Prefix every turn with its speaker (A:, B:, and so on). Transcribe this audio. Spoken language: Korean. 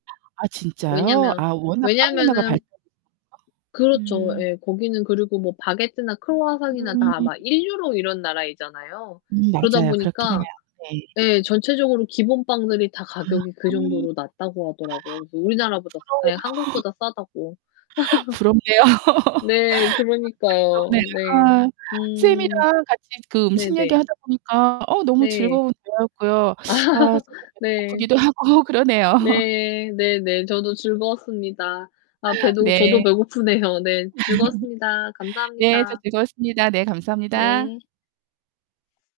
A: 아, 진짜요?
B: 왜냐면
A: 아, 워낙 빵 문화가
B: 왜냐하면은
A: 발달해서요?
B: 그렇죠.
A: 음.
B: 예, 거기는 그리고 뭐 바게트나 크루아상이나
A: 음.
B: 다 막 1 유로 이런 나라이잖아요.
A: 음,
B: 그러다
A: 맞아요. 그렇긴 해요.
B: 보니까
A: 네.
B: 예 전체적으로 기본 빵들이 다
A: 아.
B: 가격이
A: [unintelligible]
B: 그
A: 어
B: 정도로 낮다고 하더라고요. 그래서 우리나라보다 예,
A: 부러워요.
B: 한국보다 싸다고.
A: 부럽네요. 아 진짜
B: 네, 그러니까요. 네.
A: 부럽네요. 아,
B: 음.
A: 쌤이랑 같이 그 음식
B: 네네.
A: 얘기하다 보니까 어, 너무
B: 네.
A: 즐거운 대화였고요. 아, 살짝 배도
B: 네.
A: 고프기도 하고 그러네요.
B: 네. 네네. 저도 즐거웠습니다. 아, 배도 저도
A: 네.
B: 배고프네요. 네. 즐거웠습니다.
A: 네. 저도
B: 감사합니다.
A: 즐거웠습니다. 네. 감사합니다.
B: 네.